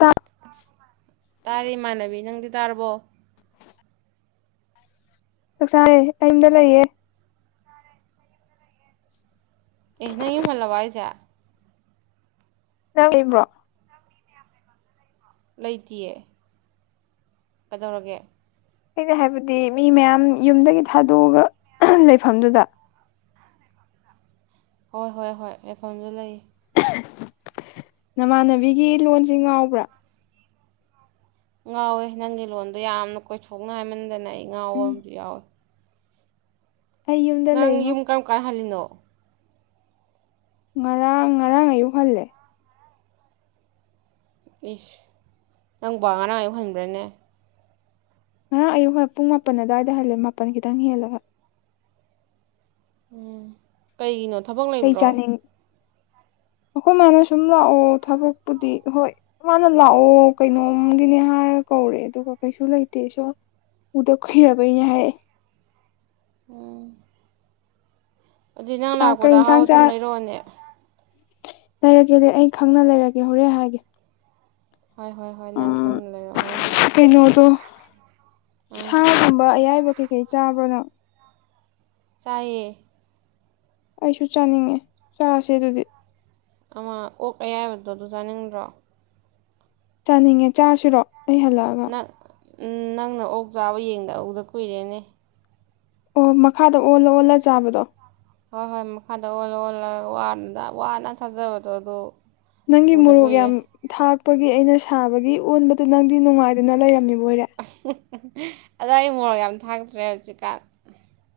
ꯆꯥꯛ ꯇꯥꯏꯌꯦ ꯏꯃꯥꯟꯅꯕꯤ ꯅꯪꯗꯤ ꯇꯥꯔꯕꯣ ꯆꯥꯛꯆꯥꯥꯡꯌꯦ ꯑꯩ ꯌꯨꯝꯗ ꯂꯩꯌꯦ ꯅꯪ ꯌꯨꯝ ꯍꯜꯂꯥꯕꯣ ꯍꯥꯏꯁꯦ ꯇꯔꯤꯕꯔꯣ ꯂꯩꯇꯌꯦ ꯀꯩꯗꯧꯔꯒꯦ ꯑꯩꯅ ꯍꯥꯏꯕꯗꯤ ꯃꯤ ꯃꯌꯥꯝ ꯌꯨꯝꯗꯒꯤ ꯊꯥꯗꯣꯛꯑꯒ ꯂꯩꯐꯝꯗꯨꯗ ꯍꯣꯏ ꯍꯣꯏ ꯍꯣꯏ ꯂꯦꯏꯐꯝꯗꯨꯗꯥ ꯂꯩ ꯅꯃꯥꯟꯅꯕꯤꯒꯤ ꯂꯣꯟꯁꯦ ꯉꯥꯎꯕ꯭ꯔꯥ ꯉꯥꯎꯋꯦ ꯅꯪꯒꯤ ꯂꯣꯟꯗꯣ ꯌꯥꯝꯅ ꯀꯣꯏꯊꯣꯛꯅ ꯍꯥꯏꯃꯟꯗꯅ ꯑꯩ ꯉꯥꯎꯕ ꯎꯝ ꯑꯃꯨ ꯌꯥꯎꯋꯦ ꯑꯩ ꯌꯨꯝꯗ ꯅꯪ ꯂꯩꯉꯣ ꯌꯨꯝ ꯀꯔꯝ ꯀꯥꯟ ꯍꯜꯂꯤꯅꯣ ꯉꯔꯥꯡ ꯉꯔꯥꯡ ꯑꯌꯨꯛ ꯍꯜꯂꯦ ꯏꯁꯁ ꯅꯪ ꯋꯥꯉꯅ ꯌꯧꯍꯟꯕ꯭ꯔꯥꯅꯦ ꯉꯔꯥꯡ ꯑꯌꯨꯛ ꯍꯣꯏ ꯄꯨꯡ ꯃꯥꯄꯟ ꯑꯋꯥꯏꯗ ꯍꯜꯂꯦ ꯃꯥꯄꯜ ꯈꯤꯇꯪ ꯍꯦꯜꯂꯒ ꯎꯝ ꯀꯩꯒꯤꯅꯣ ꯊꯕꯛ ꯀꯩ ꯂꯩꯕ꯭ꯔꯣ ꯆꯥꯅꯤꯡ ꯑꯩꯈꯣꯏ ꯃꯥꯅ ꯁꯨꯝ ꯂꯥꯛꯑꯣ ꯊꯕꯛꯄꯨꯗꯤ ꯍꯣꯏ ꯃꯥꯅ ꯂꯥꯛꯑꯣ ꯀꯩꯅꯣꯝꯒꯤꯅꯤ ꯍꯥꯏꯔ ꯈꯔ ꯀꯧꯔꯦ ꯑꯗꯨꯒ ꯀꯩꯁꯨ ꯂꯩꯇꯦꯁꯨ ꯎꯗ ꯀꯨꯏꯔꯕꯩꯅꯦ ꯍꯥꯏ ꯎꯝ ꯑꯗꯨꯗꯤ ꯅꯪ ꯍꯥꯏꯔꯛꯑꯦ ꯀꯩ ꯂꯥꯛꯄꯗ ꯑꯍꯥꯎ ꯏꯟꯁꯥꯡ ꯑ ꯆꯥ ꯊꯨꯝ ꯂꯩꯔꯛꯑꯣꯅꯦ ꯂꯩꯔꯒꯦꯗꯤ ꯑꯩ ꯈꯪꯅ ꯂꯩꯔꯒꯦ ꯍꯣꯔꯦ ꯍꯥꯏꯒꯦ ꯍꯣꯏ ꯍꯣꯏ ꯍꯣꯏ ꯅꯪ ꯎꯝ ꯈꯪꯅ ꯂꯩꯔꯛꯑꯣ ꯍꯣꯏ ꯅꯍꯣꯏ ꯀꯩꯅꯣꯗꯣ ꯁꯥꯒꯨꯝꯕ ꯑꯌꯥꯏꯕ ꯀꯩꯀꯩ ꯆꯥꯕ꯭ꯔ ꯅꯪ ꯆꯥꯏꯌꯦ ꯑꯩꯁꯨ ꯆꯥꯅꯤꯡꯉꯦ ꯆꯥꯔꯁꯦ ꯑꯗꯨꯗꯤ ꯑꯃ ꯑꯣ ꯀꯌꯥ ꯍꯥꯏꯕꯗꯣ ꯑꯗꯨ ꯆꯥꯅꯤꯡꯗ꯭ꯔꯣ ꯆꯥꯅꯤꯡꯉꯦ ꯆꯥꯁꯤꯔꯣ ꯑꯩ ꯍꯜꯂꯛꯑꯒ ꯅꯪ ꯎꯝ ꯅꯪꯅ ꯑꯣꯛ ꯆꯥꯕ ꯌꯦꯡꯗ ꯎꯗ ꯀꯨꯏꯔꯦꯅꯦ ꯑꯣ ꯃꯈꯥꯗ ꯑꯣꯜꯂ ꯑꯣꯜꯂ ꯆꯥꯕꯗꯣ ꯍꯣꯏ ꯍꯣꯏ ꯃꯈꯥꯗ ꯑꯣꯜꯂ ꯑꯣꯜꯂꯒ ꯋꯥꯅ ꯊꯥꯖꯕꯗꯣ ꯑꯗꯨ ꯅꯪꯒꯤ ꯃꯣꯔꯣꯛ ꯌꯥꯝ ꯊꯥꯛꯄꯒꯤ ꯑꯩꯅ ꯁꯥꯕꯒꯤ ꯑꯣꯟꯕꯗꯨ ꯅꯪꯗꯤ ꯅꯨꯡꯉꯥꯏꯗꯨꯅ ꯂꯩꯔꯝꯃꯤꯕ ꯑꯣꯏꯔꯦ ꯑꯗꯣ ꯑꯩ ꯃꯣꯔ ꯌꯥꯝ ꯊꯥꯛꯇ꯭ꯔꯦ ꯍꯧꯖꯤꯛꯀꯥꯟ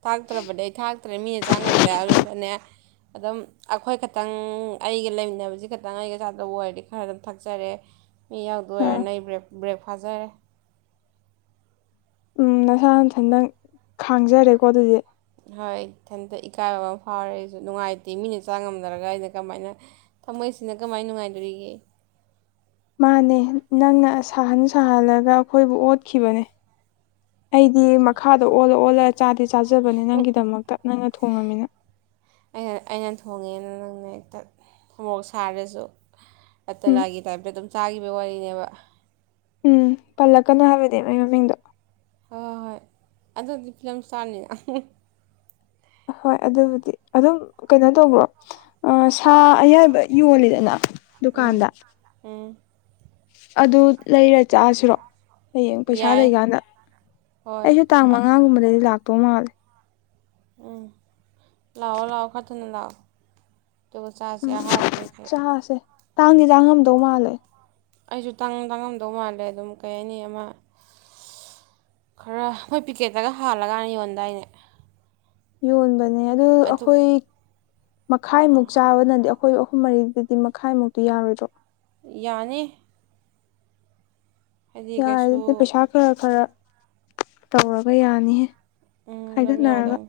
ꯊꯥꯛꯇ꯭ꯔꯕꯗꯤ ꯑꯩ ꯊꯥꯛꯇ꯭ꯔꯦ ꯃꯤꯅ ꯆꯥꯡꯉꯝꯗꯦ ꯑꯗꯨꯗꯅꯦ ꯑꯗꯨꯝ ꯑꯩꯈꯣꯏ ꯈꯛꯇꯪ ꯑꯩꯒ ꯂꯩꯃꯤꯟꯅꯕꯁꯤ ꯈꯛꯇꯪ ꯑꯩꯒ ꯆꯥꯗꯕ ꯑꯣꯏꯔꯗꯤ ꯈꯔ ꯑꯗꯨꯝ ꯊꯛꯆꯔꯦ ꯃꯤ ꯌꯥꯎꯗꯣꯏ ꯑꯣꯏꯔꯦ ꯑꯥ ꯅ ꯑꯩ ꯕꯦꯛ ꯕ꯭ꯔꯦꯛ ꯐꯥꯖꯔꯦ ꯎꯝ ꯅꯁꯥ ꯅꯊꯟ ꯅꯪ ꯈꯥꯡꯖꯔꯦꯀꯣ ꯑꯗꯨꯗꯤ ꯍꯣꯏ ꯏꯊꯟꯇ ꯏꯀꯥꯏꯕ ꯑꯃ ꯐꯥꯎꯔꯦ ꯑꯩꯁꯨ ꯅꯨꯡꯉꯥꯏꯇꯦ ꯃꯤꯅ ꯆꯥ ꯉꯝꯅꯔꯒ ꯑꯩꯅ ꯀꯃꯥꯏꯅ ꯊꯝꯃꯣꯏꯁꯤꯅ ꯀꯃꯥꯏ ꯅꯨꯡꯉꯥꯏꯗꯣꯔꯤꯒꯦ ꯃꯥꯅꯦ ꯅꯪꯅ ꯁꯥꯍꯟ ꯁꯥꯍꯜꯂꯒ ꯑꯩꯈꯣꯏꯕꯨ ꯑꯣꯠꯈꯤꯕꯅꯦ ꯑꯩꯗꯤ ꯃꯈꯥꯗ ꯑꯣꯜꯂ ꯑꯣꯜꯂ ꯆꯥꯗꯤ ꯆꯥꯖꯕꯅꯦ ꯅꯪꯒꯤꯗꯃꯛꯇꯞ ꯅꯪꯅ ꯊꯣꯡꯉꯃꯤꯅ ꯑꯩꯅ ꯑꯩꯅ ꯊꯣꯡꯉꯦꯅ ꯅꯪꯅ ꯍꯦꯛꯇ ꯈꯣꯔꯣꯛ ꯁꯥꯔꯁꯨ ꯎꯝ ꯑꯇꯂꯥꯒꯤ ꯇꯥꯏꯞꯇ ꯑꯗꯨꯝ ꯆꯥꯈꯤꯕꯒꯤ ꯋꯥꯔꯤꯅꯦꯕ ꯎꯝ ꯄꯜꯂꯛꯀꯅꯨ ꯍꯥꯏꯕꯗꯤ ꯃꯣꯏ ꯃꯃꯤꯡꯗꯣ ꯍꯣꯏ ꯍꯣꯏ ꯑꯗꯨꯗꯤ ꯐꯤꯂꯝ ꯏꯁꯇꯥꯔꯅꯤ ꯍꯣꯏ ꯑꯗꯨꯕꯨꯗꯤ ꯑꯗꯨꯝ ꯀꯩꯅꯣ ꯇꯧꯕ꯭ꯔꯣ ꯁꯥ ꯑꯌꯥꯏꯕ ꯌꯣꯜꯂꯤꯗꯅ ꯎꯝ ꯗꯨꯀꯥꯟꯗ ꯎꯝ ꯑꯗꯨ ꯂꯩꯔ ꯆꯠꯂꯁꯤꯔꯣ ꯍꯌꯦꯡ ꯄꯩꯁꯥ ꯌꯥꯏ ꯂꯩꯀꯥꯟꯗ ꯍꯣꯏ ꯑꯩꯁꯨ ꯇꯥꯡ ꯑ- ꯃꯉꯥꯒꯨꯝꯕꯗꯗꯤ ꯂꯥꯛꯇꯧ ꯃꯥꯜꯂꯦ ꯎꯝ ꯂꯑꯣ ꯂꯑꯣ ꯈꯔꯗꯅ ꯂꯥꯛꯑꯣ ꯇ ꯎ ꯆꯔ ꯁ ꯎꯝ ꯌꯥꯍ ꯍꯧꯒꯀ ꯆꯥꯁꯦ ꯇꯥꯡꯗꯤ ꯇꯥꯡꯉꯝꯗꯧ ꯃꯥꯜꯂꯦ ꯑꯩꯁꯨ ꯇ ꯇꯥꯡꯉꯝꯗꯧ ꯃꯥꯜꯂꯦ ꯑꯗꯨꯝ ꯀꯩ ꯍꯥꯏꯅꯤ ꯑꯃ ꯈꯔ ꯃꯣꯏ ꯄꯤꯀꯦꯠꯇꯒ ꯍꯥꯜꯂꯀꯥꯟꯅꯤ ꯌꯣꯟꯗꯥꯏꯅꯦ ꯌꯣꯟꯕꯅꯦ ꯑꯗꯨ ꯑꯩꯈꯣꯏ ꯃꯈꯥꯏꯃꯨꯛ ꯆꯥꯕꯅꯗꯤ ꯑꯩꯈꯣꯏ ꯑꯍꯨꯝ ꯃꯔꯤꯗꯗꯤ ꯃꯈꯥꯏꯃꯨꯛꯇꯨ ꯌꯥꯔꯣꯏꯗ꯭ꯔꯣ ꯌꯥꯅꯤ ꯍꯥꯏꯗꯤ ꯌꯥꯔꯦ ꯀꯩꯁꯨ ꯑꯗꯨꯗꯤ ꯄꯩꯁꯥ ꯈꯔ ꯈꯔ ꯇꯧꯔꯒ ꯌꯥꯅꯤꯍꯦ ꯎꯝ ꯑꯗꯨꯝ ꯈꯥꯏꯒꯠꯅꯔꯒ ꯌꯥꯗꯧ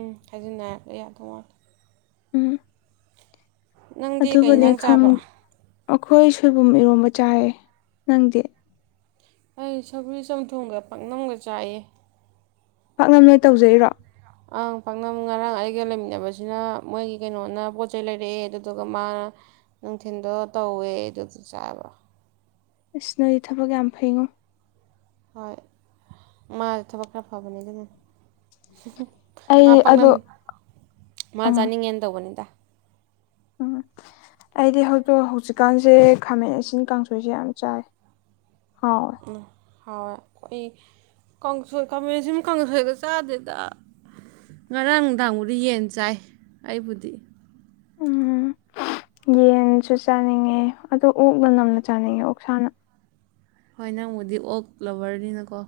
ꯎꯝ ꯍꯥꯏꯖꯤꯟꯅꯔꯛꯂꯦ ꯌꯥꯗꯧ ꯃꯥꯜꯂꯦ ꯎꯝ ꯅꯪꯗꯤ ꯀꯩ ꯑꯗꯨꯕꯨꯅꯦ ꯏꯟꯁꯥꯡ ꯈꯪ ꯆꯥꯕ ꯑꯩꯈꯣꯏ ꯁꯣꯏꯕꯨꯝ ꯏꯔꯣꯝꯕ ꯆꯥꯏꯌꯦ ꯅꯪꯗꯤ ꯑꯩ ꯁꯕꯨꯔꯤ ꯆꯝꯊꯣꯡꯒ ꯄꯥꯛꯅꯝꯒ ꯆꯥꯏꯌꯦ ꯄꯥꯛꯅꯝ ꯅꯣꯏ ꯇꯧꯖꯩꯔꯣ ꯑꯪ ꯄꯥꯛꯅꯝ ꯉꯔꯥꯡ ꯑꯩꯒ ꯂꯩꯃꯤꯟꯅꯕꯁꯤꯅ ꯃꯣꯏꯒꯤ ꯀꯩꯅꯣꯅ ꯄꯣꯠ ꯆꯩꯩ ꯂꯩꯔꯛꯑꯦ ꯑꯗꯨꯗꯨꯒ ꯃꯥꯅ ꯅꯨꯡꯊꯤꯤꯟꯗꯣ ꯇꯧꯋꯦ ꯑꯗꯨꯗꯨ ꯆꯥꯕ ꯏꯁꯁ ꯅꯣꯗꯤ ꯊꯕꯛ ꯌꯥꯝ ꯐꯩꯉꯣ ꯍꯣꯏ ꯃꯥ ꯊꯕꯛ ꯈꯔ ꯐꯕꯅꯦ ꯑꯗꯨꯅ ꯃꯥ ꯑꯩ ꯑꯗꯣ ꯄꯥꯛꯅꯝ ꯃꯥ ꯑꯥ ꯆꯥꯅꯤꯡꯉꯦꯅ ꯇꯧꯕꯅꯤꯗ ꯎꯝ [unintelligible] ꯑꯩꯗꯤ ꯍꯧꯖꯤꯛꯇꯛ ꯍꯧꯖꯤꯛꯀꯥꯟꯁꯦ ꯈꯥꯃꯦꯟ ꯏꯤꯟ ꯀꯥꯡꯁꯣꯏꯁꯦ ꯌꯥꯝ ꯆꯥꯏ ꯍꯥꯎꯋꯦ ꯎ ꯍꯋꯥ ꯑꯩꯈ ꯀꯥꯡꯁꯣꯏ ꯈꯥꯃꯦꯟꯁꯤꯃ ꯀꯥꯡꯁꯣꯏꯒ ꯆꯥꯗꯦꯗ ꯉꯔꯥꯡ ꯅꯨꯡꯗꯥꯡꯕꯨꯗꯤ ꯌꯦꯟ ꯆꯥꯏ ꯑꯩꯕꯨꯗꯤ ꯎꯝ ꯌꯦꯟꯁꯨ ꯆꯥꯅꯤꯡꯉꯦ ꯑꯗꯣ ꯑꯣꯛꯅ ꯅꯝꯅ ꯆꯥꯅꯤꯡꯉꯦ ꯑꯣꯛꯁꯥꯅ ꯍꯣꯏ ꯅꯪꯕꯨꯗꯤ ꯑꯣꯛ ꯀ꯭ꯂꯕꯔꯅꯤꯅꯀꯣ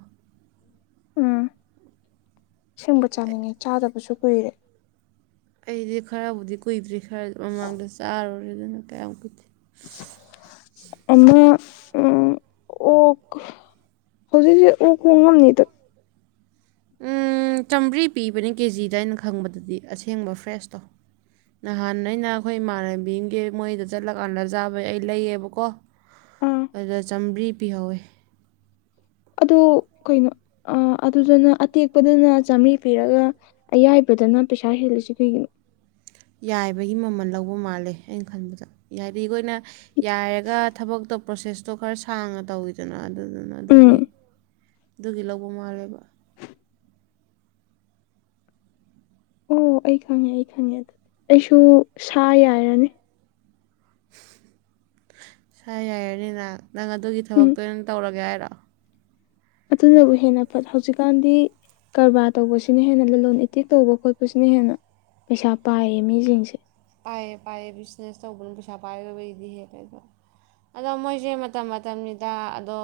ꯎꯝ ꯁꯤꯡꯕ ꯆꯥꯅꯤꯡꯉꯦ ꯆꯥꯗꯕꯁꯨ ꯀꯨꯏꯔꯦ ꯑꯩꯗꯤ ꯈꯔꯕꯨꯗꯤ ꯀꯨꯏꯗ꯭ꯔꯤ ꯈꯔ ꯃꯃꯥꯡꯗ ꯆꯥꯔꯨꯔꯦ ꯑꯗꯨꯅ ꯀꯌꯥꯝ ꯀꯨꯏꯗꯦ ꯑꯃ ꯎꯝ ꯑꯣ ꯍꯧꯖꯤꯛ ꯍꯧꯖꯤꯛ ꯑꫭꯛ ꯍꫭꯡꯉꯝꯅꯤꯗ ꯎꯝ ꯆꯥꯝꯃ꯭ꯔꯤ ꯄꯤꯕꯅꯦ ꯀꯦꯖꯤꯗ ꯑꯩꯅ ꯈꯪꯕꯗꯗꯤ ꯑꯁꯦꯡꯕ ꯐ꯭ꯔꯦꯁꯇꯣ ꯅꯍꯥꯟ ꯑꯩꯅ ꯑꯩꯈꯣꯏ ꯏꯃꯥꯟꯅꯕꯤꯒꯤ ꯃꯣꯏꯗ ꯆꯠꯂꯀꯥꯟꯗ ꯆꯥꯕꯩ ꯑꯩ ꯂꯩꯌꯦꯕꯀꯣ ꯑꯥ ꯑꯗ ꯆꯥꯝꯃꯔꯤ ꯄꯤꯍꯧꯋꯦ ꯑꯗꯨ ꯀꯩꯅꯣ ꯑꯗꯨꯗꯨꯅ ꯑꯇꯦꯛꯄꯗꯨꯅ ꯆꯥꯃꯔꯤ ꯄꯤꯔꯒ ꯑꯌꯥꯏ ꯐ꯭ꯔꯖꯅ ꯄꯩꯁꯥ ꯍꯦꯜꯂꯁꯤ ꯀꯩꯒꯤꯅꯣ [unintelligible] ꯌꯥꯏꯕꯒꯤ ꯃꯃꯜ ꯂꯧꯕ ꯃꯥꯜꯂꯦ ꯑꯩꯅ ꯈꯟꯕꯗ ꯍꯥꯏꯗꯤ ꯑꯩꯈꯣꯏꯅ ꯌꯥꯏꯔꯒ ꯊꯕꯛꯇꯣ ꯄ꯭ꯔꯣꯁꯦꯁꯇꯣ ꯈꯔ ꯁꯥꯡꯅ ꯇꯧꯋꯤꯗꯅ ꯑꯗꯨꯗꯨꯅ ꯎꯝ ꯑꯗꯨꯒꯤ ꯑꯗꯨꯒꯤ ꯂꯧꯕ ꯃꯥꯜꯂꯦꯕ ꯑꯣ ꯑꯩ ꯈꯪꯉꯦ ꯑꯩ ꯈꯪꯉꯦ ꯑꯗꯨꯗꯤ ꯑꯩꯁꯨ ꯁꯥ ꯌꯥꯏꯔꯅꯤ ꯁꯥ ꯌꯥꯏꯔꯅꯤꯅ ꯅꯪ ꯑꯗꯨꯒꯤ ꯎꯝ ꯊꯕꯛꯇꯣ ꯑꯣꯏꯅ ꯇꯧꯔꯒꯦ ꯍꯥꯏꯔ [inaudible] ꯑꯗꯨꯅꯕꯨ ꯍꯦꯟꯅ ꯐꯠ ꯍꯧꯖꯤꯛꯀꯥꯟꯗꯤ ꯀꯔꯕꯥꯔ ꯇꯧꯕꯁꯤꯅ ꯍꯦꯟꯅ ꯂꯂꯣ ꯏꯇꯤꯛ ꯇꯧꯕ ꯈꯣꯠꯄꯁꯤꯅ ꯍꯦꯟꯅ ꯄꯩꯁꯥ ꯄꯥꯏꯌꯦ ꯃꯤꯁꯤꯡꯁꯦ ꯄꯥꯏꯌꯦ ꯄꯥꯏꯌꯦ ꯕꯤꯖꯤꯅꯦꯁ ꯇꯧꯕꯅ ꯄꯩꯁꯥ ꯄꯥꯏꯔꯗꯕꯒꯤꯗꯤ ꯍꯦꯜꯂꯦ ꯑꯗꯣ ꯑꯗꯣ ꯃꯣꯏꯁꯦ ꯃꯇꯝ ꯃꯇꯝꯒꯤꯗ ꯑꯗꯣ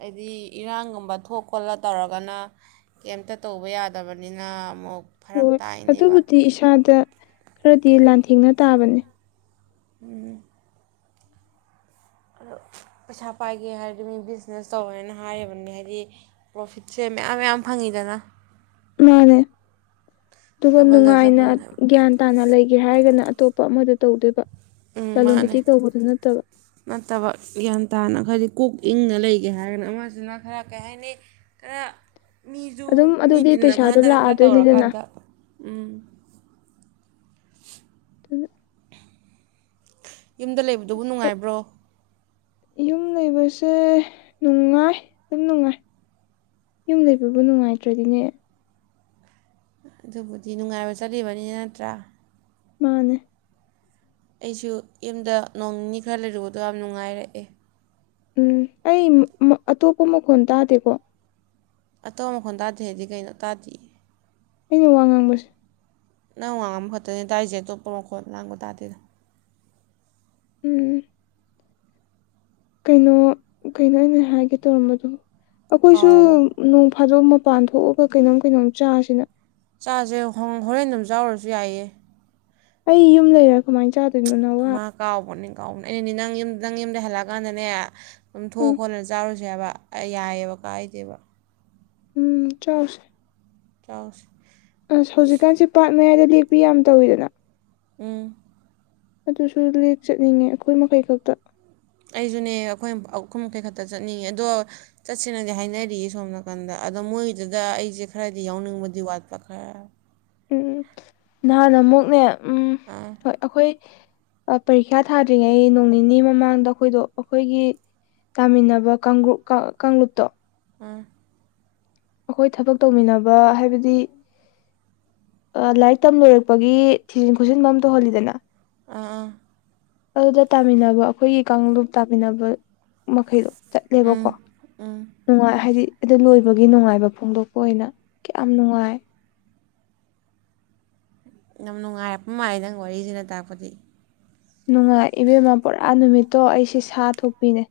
ꯍꯥꯏꯗꯤ ꯏꯔꯥꯡꯒꯨꯝꯕ ꯊꯣꯛ ꯈꯣꯠꯂ ꯇꯧꯔ ꯇꯧꯔꯒꯅ ꯀꯩꯇ ꯇꯧꯕ ꯌꯥꯗꯕꯅꯤꯅ ꯑꯃꯨꯛ ꯐꯔꯛ ꯍꯣꯏ ꯇꯥꯏꯅꯦꯕ ꯑꯗꯨꯕꯨꯗꯤ ꯏꯁꯥꯗ ꯈꯔꯗꯤ ꯂꯥꯟꯊꯦꯡꯅ ꯇꯥꯕꯅꯦ ꯎꯝ ꯑꯣ ꯄꯩꯁꯥ ꯄꯥꯏꯒꯦ ꯍꯥꯏꯔꯗꯤ ꯃꯤ ꯕꯤꯖꯤꯅꯦꯁ ꯇꯧꯋꯦꯅ ꯍꯥꯏꯌꯦꯕꯅꯤ ꯍꯥꯏꯗꯤ ꯄ꯭ꯔꯣꯐꯤꯠ ꯁꯦꯝ ꯃꯌꯥꯝ ꯃꯌꯥꯝ ꯐꯪꯉꯤꯗꯅ ꯃꯥꯅꯦ ꯑꯗꯨꯒ ꯗꯕꯜꯗ ꯅꯨꯡꯉꯥꯏꯅ ꯗꯕꯜꯅꯦꯕ ꯒ꯭ꯌꯥꯟ ꯇꯥꯅ ꯂꯩꯒꯦ ꯍꯥꯏꯔꯒꯅ ꯑꯇꯣꯞꯄ ꯑꯃꯗ ꯇꯧꯗꯣꯏꯕ ꯎꯝ ꯂꯂꯣꯟ ꯃꯥꯅꯦ ꯏꯇꯤꯛ ꯇꯧꯕꯗꯨ ꯅꯠꯇꯕ ꯅꯠꯇꯕ ꯒ꯭ꯌꯥꯟ ꯇꯥꯅꯈꯔꯗꯤ ꯀꯣꯛ ꯏꯪꯅ ꯂꯩꯒꯦ ꯍꯥꯏꯔꯒꯅ ꯑꯃꯁꯁꯤꯅ ꯈꯔ ꯀꯔꯤ ꯍꯥꯏꯅꯤ ꯈꯔ ꯃꯤꯁꯨ ꯑꯗꯨꯝ ꯃꯤ ꯑꯗꯨꯗꯤ ꯇꯤꯟꯅ ꯄꯩꯁꯥꯗꯣ ꯈꯣꯟꯗꯅ ꯈꯔ ꯂꯥꯛꯑꯗꯣꯏꯅꯤꯗꯅ ꯇꯧꯔꯀꯥꯟꯗ ꯎꯝ ꯑꯗꯨ ꯌꯨꯝꯗ ꯂꯩꯕꯗꯨꯕꯨ ꯑꯁ ꯅꯨꯡꯉꯥꯏꯕ꯭ꯔꯣ ꯌꯨꯝ ꯂꯩꯕꯁꯦ ꯅꯨꯡꯉꯥꯏ ꯑꯗꯨꯝ ꯅꯨꯡꯉꯥꯏ ꯌꯨꯝ ꯂꯩꯕꯕꯨ ꯅꯨꯡꯉꯥꯏꯇ꯭ꯔꯗꯤꯅꯦ ꯑꯗꯨꯕꯨꯗꯤ ꯅꯨꯡꯉꯥꯏꯕ ꯆꯠꯂꯤꯕꯅꯤꯅ ꯅꯠꯇ꯭ꯔꯥ ꯃꯥꯅꯦ ꯑꯩꯁꯨ ꯌꯨꯝꯗ ꯅꯣꯡ ꯅꯤꯅꯤ ꯈꯔ ꯂꯩꯔꯨꯕꯗꯣ ꯌꯥꯝ ꯅꯨꯡꯉꯥꯏꯔꯛꯑꯦ ꯎꯝ ꯑꯩ ꯑꯇꯣꯞꯄ ꯃꯈꯣꯟ ꯇꯥꯗꯦꯀꯣ ꯑꯇꯣꯞꯄ ꯃꯈꯣꯟꯜ ꯇꯥꯗꯦ ꯍꯥꯏꯗꯤ ꯀꯩꯅꯣ ꯇꯥꯗꯦ ꯑꯩꯅ ꯋꯥ ꯉꯥꯡꯕꯁꯦ ꯅꯪ ꯋꯥꯡꯉꯕ ꯈꯣꯠꯇꯅꯤ ꯗꯥꯏꯁꯦꯇꯣꯞꯄꯔꯣ ꯈꯣꯠ ꯂꯥꯡꯕ ꯇꯥꯗꯦꯗ ꯎꯝ ꯀꯩꯅꯣ ꯀꯩꯅꯣ ꯑꯩꯅ ꯍꯥꯏꯒꯦ ꯇꯧꯔꯝꯕꯗꯣ ꯑꯩꯈꯣꯏꯁꯨ ꯀꯥꯎꯔꯕꯣ ꯐꯥꯗꯣꯛꯝ ꯃꯄꯥꯟ ꯊꯣꯛꯑꯒ ꯀꯩꯅꯣꯝ ꯀꯩꯅꯣꯝ ꯆꯥꯁꯤꯅ ꯆꯥꯁꯦ ꯍꯣꯔꯦꯟ ꯑꯗꯨꯝ ꯆꯥꯎꯔꯁꯨ ꯌꯥꯏꯌꯦ ꯑꯩ ꯌꯨꯝ ꯂꯩꯔꯦ ꯈꯨꯃꯥꯏ ꯆ ꯃꯥ ꯀꯥꯎꯕꯅꯦ ꯀꯥꯎꯕ ꯑꯦꯅꯦ ꯅꯪ ꯌꯨꯝꯗ ꯅꯪ ꯌꯨꯝꯗꯩ ꯍꯜꯂꯛꯑꯀꯥꯟꯗꯅꯦ ꯑꯗꯨꯝ ꯎꯝ ꯊꯣꯛꯑ ꯈꯣꯠꯂꯒ ꯆꯥꯔꯨꯁꯦ ꯍꯥꯏꯕ ꯌꯥꯏꯑꯕ ꯀꯥꯥꯏꯗꯦꯕ ꯎꯝ ꯆꯠꯁꯦ ꯌꯥꯁꯤ ꯑꯁ ꯍꯧꯖꯤꯛꯀꯥꯟꯁꯦ ꯄꯥꯔꯠ ꯃꯌꯥꯏꯗ ꯂꯦꯛꯄꯤ ꯌꯥꯝ ꯇꯧꯋꯤꯗꯅ ꯎꯝ ꯑꯗꯨꯁꯨ ꯂꯦ ꯆꯠꯅꯤꯡꯉꯦ ꯑꯩꯈꯣꯏ ꯃꯈꯩ ꯈꯛꯇ ꯀꯁꯨꯅꯦ ꯑꯩꯈꯣꯏꯈꯨꯝ ꯃꯈꯩ ꯈꯛꯇ ꯆꯠꯅꯤꯡꯉꯦ ꯑꯗꯣ ꯆꯠꯁꯦꯅꯗꯤ ꯍꯥꯏꯅꯔꯤꯌꯦ ꯁꯣꯝ ꯅꯥꯀꯟꯗ ꯑꯣ ꯃꯣꯏ ꯑꯗꯨꯏꯗꯨꯗ ꯑꯩꯁꯦ ꯈꯔꯗꯤ ꯌꯥꯎꯅꯤꯡꯕꯗꯤ ꯋꯥꯠꯄ ꯈꯔ ꯎꯝ ꯅꯍꯥꯟꯥꯟ ꯑꯃꯨꯛꯅꯦ ꯎꯝ ꯑꯥ ꯍꯣꯏ ꯑꯩꯈꯣꯏ ꯄꯔꯤꯈ꯭ꯌꯥ ꯊꯥꯗ꯭ꯔꯤꯉꯩ ꯅꯣꯡ ꯅꯤꯅꯤ ꯃꯃꯥꯡꯗ ꯑꯩꯈꯣꯏꯗꯣ ꯑꯩꯈꯣꯏꯒꯤ ꯇꯥꯃꯤꯟꯅꯕ ꯀꯥꯡꯂꯨꯞ ꯀꯥꯡꯂꯨꯞꯇꯣ ꯑꯥ ꯑꯩꯈꯣꯏ ꯊꯕꯛ ꯇꯧꯃꯤꯟꯅꯕ ꯍꯥꯏꯕꯗꯤ ꯂꯥꯏꯔꯤꯛ ꯇꯝ ꯂꯣꯏꯔꯛꯄꯒꯤ ꯊꯤꯖꯤꯟ ꯈꯣꯠꯆꯤꯟꯕ ꯑꯃ ꯇꯧꯍꯜꯂꯤꯗꯅ ꯑꯥꯥ ꯑꯗꯨꯗ ꯇꯥꯃꯤꯟꯅꯕ ꯑꯩꯈꯣꯏꯒꯤ ꯀꯥꯡꯂꯨꯞ ꯇꯥꯃꯤꯟꯅꯕ ꯃꯈꯩꯗꯣ ꯎꯝ ꯆꯠꯂꯦꯕꯀꯣ ꯎꯝ ꯅꯨꯡꯉꯥꯏ ꯍꯥꯏꯗꯤ ꯑꯗꯨ ꯂꯣꯏꯕꯒꯤ ꯅꯨꯡꯉꯥꯏꯕ ꯐꯣꯡꯗꯣꯛꯄ ꯑꯣꯏꯅ ꯀꯌꯥꯝ ꯅꯨꯡꯉꯥꯏ ꯌꯥꯝ ꯅꯨꯡꯉꯥꯏꯔꯛꯄ ꯃꯥꯜꯦ ꯅꯪ ꯋꯥꯔꯤꯁꯤꯅ ꯇꯥꯛꯔꯄꯗꯤ ꯅꯨꯡꯉꯥꯏ ꯏꯕꯦꯝꯃ ꯄꯨꯔꯥ ꯅꯨꯃꯤꯠꯇꯣ ꯑꯩꯁꯦ ꯁꯥ ꯊꯣꯛꯄꯤꯅꯦ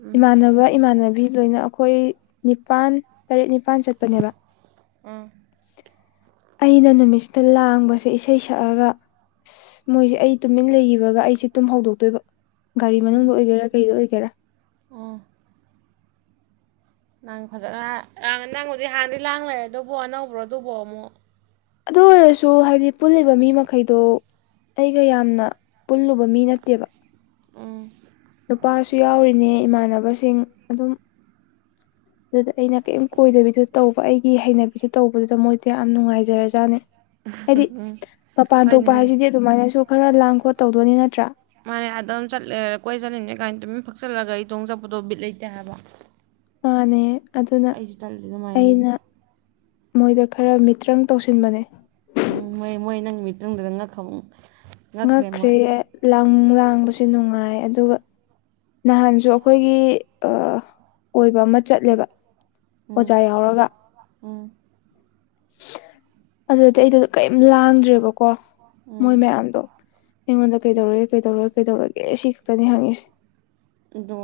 ꯎꯝ ꯏꯃꯥꯟꯅꯕ ꯏꯃꯥꯟꯅꯕꯤ ꯂꯣꯏꯅ ꯑꯩꯈꯣꯏ ꯅꯤꯄꯥꯜ ꯇꯔꯦꯠ ꯅꯤꯜ ꯏꯝꯐꯥꯟ ꯆꯠꯄꯅꯦꯕ ꯎꯝ ꯑꯩꯅ ꯅꯨꯃꯤꯠꯁꯤꯗ ꯂꯥꯡꯕꯁꯦ ꯏꯁꯩ ꯁꯛꯑꯒ ꯑꯁ ꯃꯣꯏꯁꯦ ꯑꯩ ꯇꯨꯃꯤꯟ ꯂꯩꯈꯤꯕꯒ ꯑꯩꯁꯦ ꯇꯨꯝ ꯍꯧꯗꯣꯛꯇꯣꯏꯕ ꯒꯥꯔꯤ ꯎꯝ ꯃꯅꯨꯡꯗ ꯑꯣꯏꯒꯦꯔꯥ ꯀꯩꯗ ꯑꯣꯏꯒꯦꯔꯥ ꯑꯣ ꯅꯪ ꯐꯖꯅ ꯅꯪꯕꯨꯗꯤ ꯍꯥꯟꯗꯤ ꯂꯥꯡ ꯂꯩꯔꯦ ꯑꯗꯨꯕꯣ ꯑꯅꯧꯕ꯭ꯔꯣ ꯑꯗꯨꯕꯣ ꯑꯃꯨꯛ ꯑꯗꯨ ꯑꯣꯏꯔꯁꯨ ꯍꯥꯏꯗꯤ ꯄꯨꯜꯂꯤꯕ ꯃꯤ ꯃꯈꯩꯗꯣ ꯑꯩꯒ ꯌꯥꯝꯅ ꯄꯨꯜꯂꯨꯕ ꯃꯤ ꯅꯠꯇꯦꯕ ꯎꯝ ꯅꯨꯄꯥꯁꯨ ꯌꯥꯎꯔꯤꯅꯦ ꯏꯃꯥꯟꯅꯕꯁꯤꯡ ꯑꯗꯨꯝ ꯑꯗꯨꯗ ꯑꯩꯅ ꯀꯔꯤꯝ ꯀꯣꯏꯗꯕꯤꯗ ꯇꯧꯕ ꯑꯩꯒꯤ ꯍꯩꯅꯕꯤꯗꯨ ꯇꯧꯕꯗꯨꯗ ꯃꯣꯏꯗꯤ ꯌꯥꯝ ꯅꯨꯡꯉꯥꯏꯖꯔꯖꯥꯠꯅꯤ ꯍꯥꯏꯗꯤ ꯎꯝ ꯃꯄꯥꯟ ꯍꯣꯏꯅꯦ ꯊꯣꯛꯄ ꯍꯣꯏꯅꯦ ꯍꯥꯏꯁꯤꯗꯤ ꯑꯗꯨꯃꯥꯏꯅꯁꯨ ꯈꯔ ꯂꯥꯡ ꯈꯣꯠ ꯇꯧꯗꯣꯏꯅꯤ ꯅꯠꯇ꯭ꯔꯥ ꯃꯥꯅꯦ ꯑꯗꯨꯝ ꯆꯠꯂꯦ ꯀꯣꯏ ꯆꯠꯂꯤꯅꯦ ꯀꯥꯏꯅ ꯇꯨꯃꯤꯟ ꯐꯛꯆꯜꯂꯒ ꯏꯇꯣꯡ ꯆꯠꯄꯗꯣ ꯕꯤꯠ ꯂꯩꯇꯦ ꯍꯥꯏꯕ ꯅꯦ ꯑꯩꯁꯨ ꯇꯜꯗꯤ ꯑꯗꯨꯃꯥꯏꯅ ꯂꯩꯕꯗꯣ ꯃꯣꯏꯗ ꯈꯔ ꯃꯤꯇ꯭ꯔꯪ ꯇꯧꯁꯤꯟꯕꯅꯦ ꯃꯤꯇ꯭ꯔꯪꯗꯨꯔꯉ ꯈꯕꯨꯡ ꯉꯛꯈ꯭ꯔꯦ ꯂꯪ ꯂꯥꯡꯕꯁꯦ ꯅꯨꯡꯉꯥꯏ ꯑꯗꯨꯒ ꯅꯍꯥꯟꯁꯨ ꯑꯩꯈꯣꯏꯒꯤ ꯑꯣꯏꯕ ꯑꯃ ꯆꯠꯂꯦꯕ ꯎꯝ ꯑꯣꯖꯥ ꯌꯥꯎꯔꯒ ꯎꯝ ꯑꯗꯨꯗꯤ ꯑꯩꯗꯗ ꯀꯔꯤꯝ ꯂꯥꯡꯗ꯭ꯔꯦꯕꯀꯣ ꯎꯝ ꯃꯣꯏ ꯃꯌꯥꯝꯗꯣ ꯑꯩꯉꯣꯟꯗ ꯀꯩꯗꯧꯔꯒꯦ ꯀꯩ ꯇꯧꯔꯒꯦ ꯀꯩ ꯇꯧꯔꯒꯦ ꯁꯤ ꯈꯛꯇꯅꯤ ꯍꯪꯉꯤꯁꯦ ꯑꯗꯣ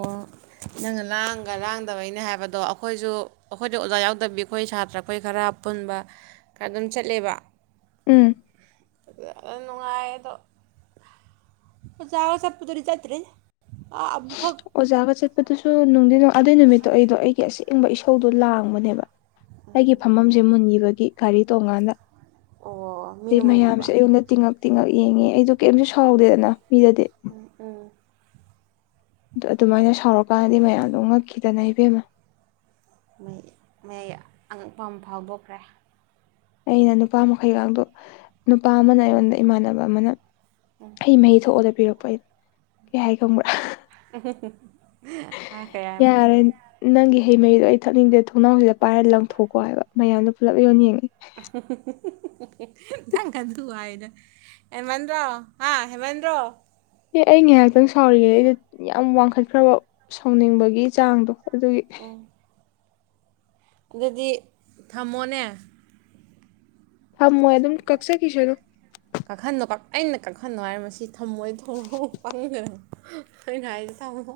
ꯅꯪꯅ ꯂꯥꯡꯒ ꯂꯥꯡꯗꯕꯩꯅꯦ ꯍꯥꯏꯕꯗꯣ ꯑꯩꯈꯣꯏꯁꯨ ꯑꯩꯈꯣꯏꯁꯨ ꯑꯣꯖꯥ ꯌꯥꯎꯗꯕꯤ ꯑꯩꯈꯣꯏ ꯁꯥꯇ꯭ꯔ ꯑꯩꯈꯣꯏ ꯈꯔ ꯑꯄꯨꯟꯕ ꯈꯔ ꯑꯗꯨꯝ ꯆꯠꯂꯦꯕ ꯎꯝ ꯅꯨꯡꯉꯥꯏꯗꯣ ꯖꯒ ꯆꯠꯄꯗꯨꯔꯤ ꯆ꯭ꯔꯦ ꯑꯣꯖꯒ ꯆꯦꯠꯄꯗꯨꯁꯨ ꯅꯨꯡꯗꯤ ꯑꯗꯨꯏ ꯅꯨꯃꯤꯠꯇꯣ ꯑꯩꯗꯣ ꯑꯩꯒꯤ ꯑꯁꯦꯡꯕ ꯏꯁꯧꯗꯣ ꯂꯥꯡꯕꯅꯦꯕ ꯑꯩꯒꯤ ꯐꯝꯐꯝꯝꯁꯦ ꯃꯨꯟꯈꯤꯕꯒꯤ ꯒꯥꯔꯤ ꯇꯣꯡꯀꯥꯟꯗ ꯑꯣ ꯑꯗꯩ ꯃꯤꯅ ꯃꯨꯟꯕꯤꯕ ꯃꯌꯥꯝꯁꯦ ꯑꯩꯉꯣꯟꯗ ꯇꯤꯉꯛ ꯇꯤꯡꯉꯛ ꯌꯦꯡꯉꯦ ꯑꯩꯗꯣ ꯀꯩꯝꯁꯨ ꯁꯥꯎꯗꯦꯗꯅ ꯃꯤꯗꯗꯤ ꯎꯝ ꯎꯝ ꯑꯗꯨ ꯑꯗꯨꯃꯥꯏꯅ ꯁꯥꯎꯔꯀꯥꯟꯗꯗꯤ ꯃꯌꯥꯝꯗꯣ ꯉꯛꯈꯤꯗꯅ ꯏꯕꯦꯝꯃ ꯃ ꯃꯌꯥ ꯑꯉꯛꯄ ꯑꯃ ꯐꯥꯎꯗꯣꯛꯈ꯭ꯔꯦ ꯑꯩꯅ ꯅꯨꯄꯥ ꯃꯈꯩꯒꯗꯨ ꯅꯨꯄꯥ ꯑꯃꯅ ꯑꯩꯉꯣꯟꯗ ꯏꯃꯥꯟꯅꯕ ꯑꯃꯅ ꯑꯩ ꯃꯍꯤ ꯊꯣꯛꯑꯗ ꯄꯤꯔꯛꯄ ꯑꯩꯅ ꯀꯩ ꯍꯥꯏ ꯈꯪꯕ꯭ꯔꯥ [unintelligible] ꯍꯥꯏꯕꯅꯣ ꯌꯥꯔꯦ ꯅꯪꯒꯤ ꯍꯩ ꯃꯍꯤꯗꯣ ꯑꯩ ꯊꯛꯅꯤꯡꯗꯦ ꯊꯣꯡꯅꯥꯎꯁꯤꯗ ꯄꯥꯏꯔꯒ ꯂꯪꯊꯣꯛꯀꯣ ꯍꯥꯏꯕ ꯃꯌꯥꯝꯗꯣ ꯄꯨꯂꯞ ꯌꯣꯟ ꯌꯦꯡꯉꯦ ꯅꯪ ꯀꯟꯊꯣꯛꯑꯣ ꯍꯥꯏꯗ ꯍꯦꯃꯟꯗꯔꯣ ꯍꯦꯃꯟꯗꯔꯣ ꯍꯦꯃꯟꯗꯔꯣ ꯑꯦ ꯑꯩ ꯉꯥꯏꯍꯥꯛꯇꯪ ꯁꯥꯎꯔꯤꯉꯦ ꯑꯩꯗ ꯌꯥꯝ ꯋꯥꯡꯈꯠꯈ꯭ꯔꯕ ꯁꯥꯎꯅꯤꯡꯕꯒꯤ ꯆꯥꯡꯗꯣ ꯑꯗꯨꯒꯤ ꯎꯝ ꯑꯗꯨꯗꯤ ꯊꯝꯃꯣꯅꯦ ꯍꯥ ꯃꯣ ꯑꯗꯨꯝ ꯀꯛꯁꯦ ꯀꯤꯁꯗꯣ ꯀꯥꯈꯟꯣ ꯑꯩꯅ ꯀꯥꯈꯟꯅꯣ ꯍꯥꯏꯔ ꯃꯁꯤ ꯊꯝꯃꯣꯏ ꯊꯣꯡ ꯄꯪꯗ ꯊꯅ ꯍꯥꯏꯔꯤꯁꯦ ꯊꯕꯔꯥ